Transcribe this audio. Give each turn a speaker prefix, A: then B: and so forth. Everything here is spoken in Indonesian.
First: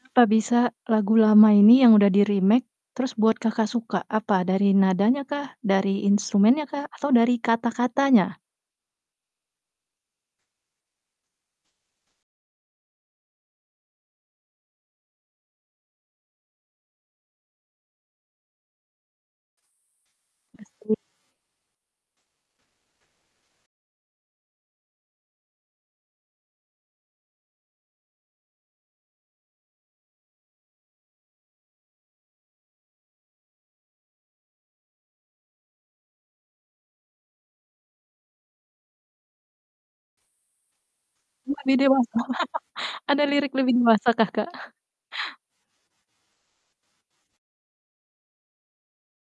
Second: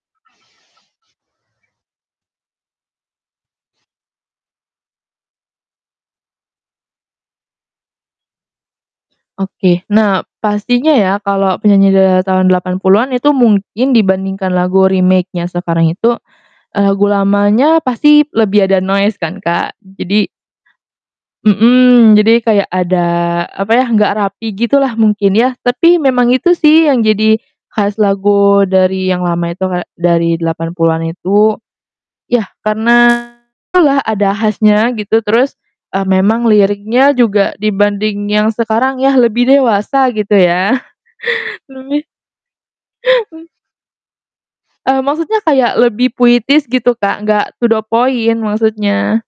A: Apa bisa lagu lama ini yang udah di-remake terus buat Kakak suka? Apa dari nadanya kah? Dari instrumennya kah? Atau dari kata-katanya?
B: Oke, nah, pastinya ya kalau penyanyi di era tahun 80-an itu mungkin dibanding lagu remake-nya sekarang itu, eee, lagu lamanya pasti lebih ada noise kan, Kak, jadi
A: Pasti.
B: Mhm, jadi kayak ada apa ya, gak rapi gitu lah mungkin ya, tapi memang itu sih yang jadi khas lagu dari yang lama itu, kayak dari 80-an itu, ya karena ada lah, ada khasnya gitu, terus, eee, memang liriknya juga dibanding yang sekarang ya, lebih dewasa, gitu ya.
A: Lebih
B: Lebih
A: dewasa? Ada lirik lebih dewasa kah, Kak?
B: Eee, maksudnya kayak lebih puitis gitu, Kak, gak to the point maksudnya.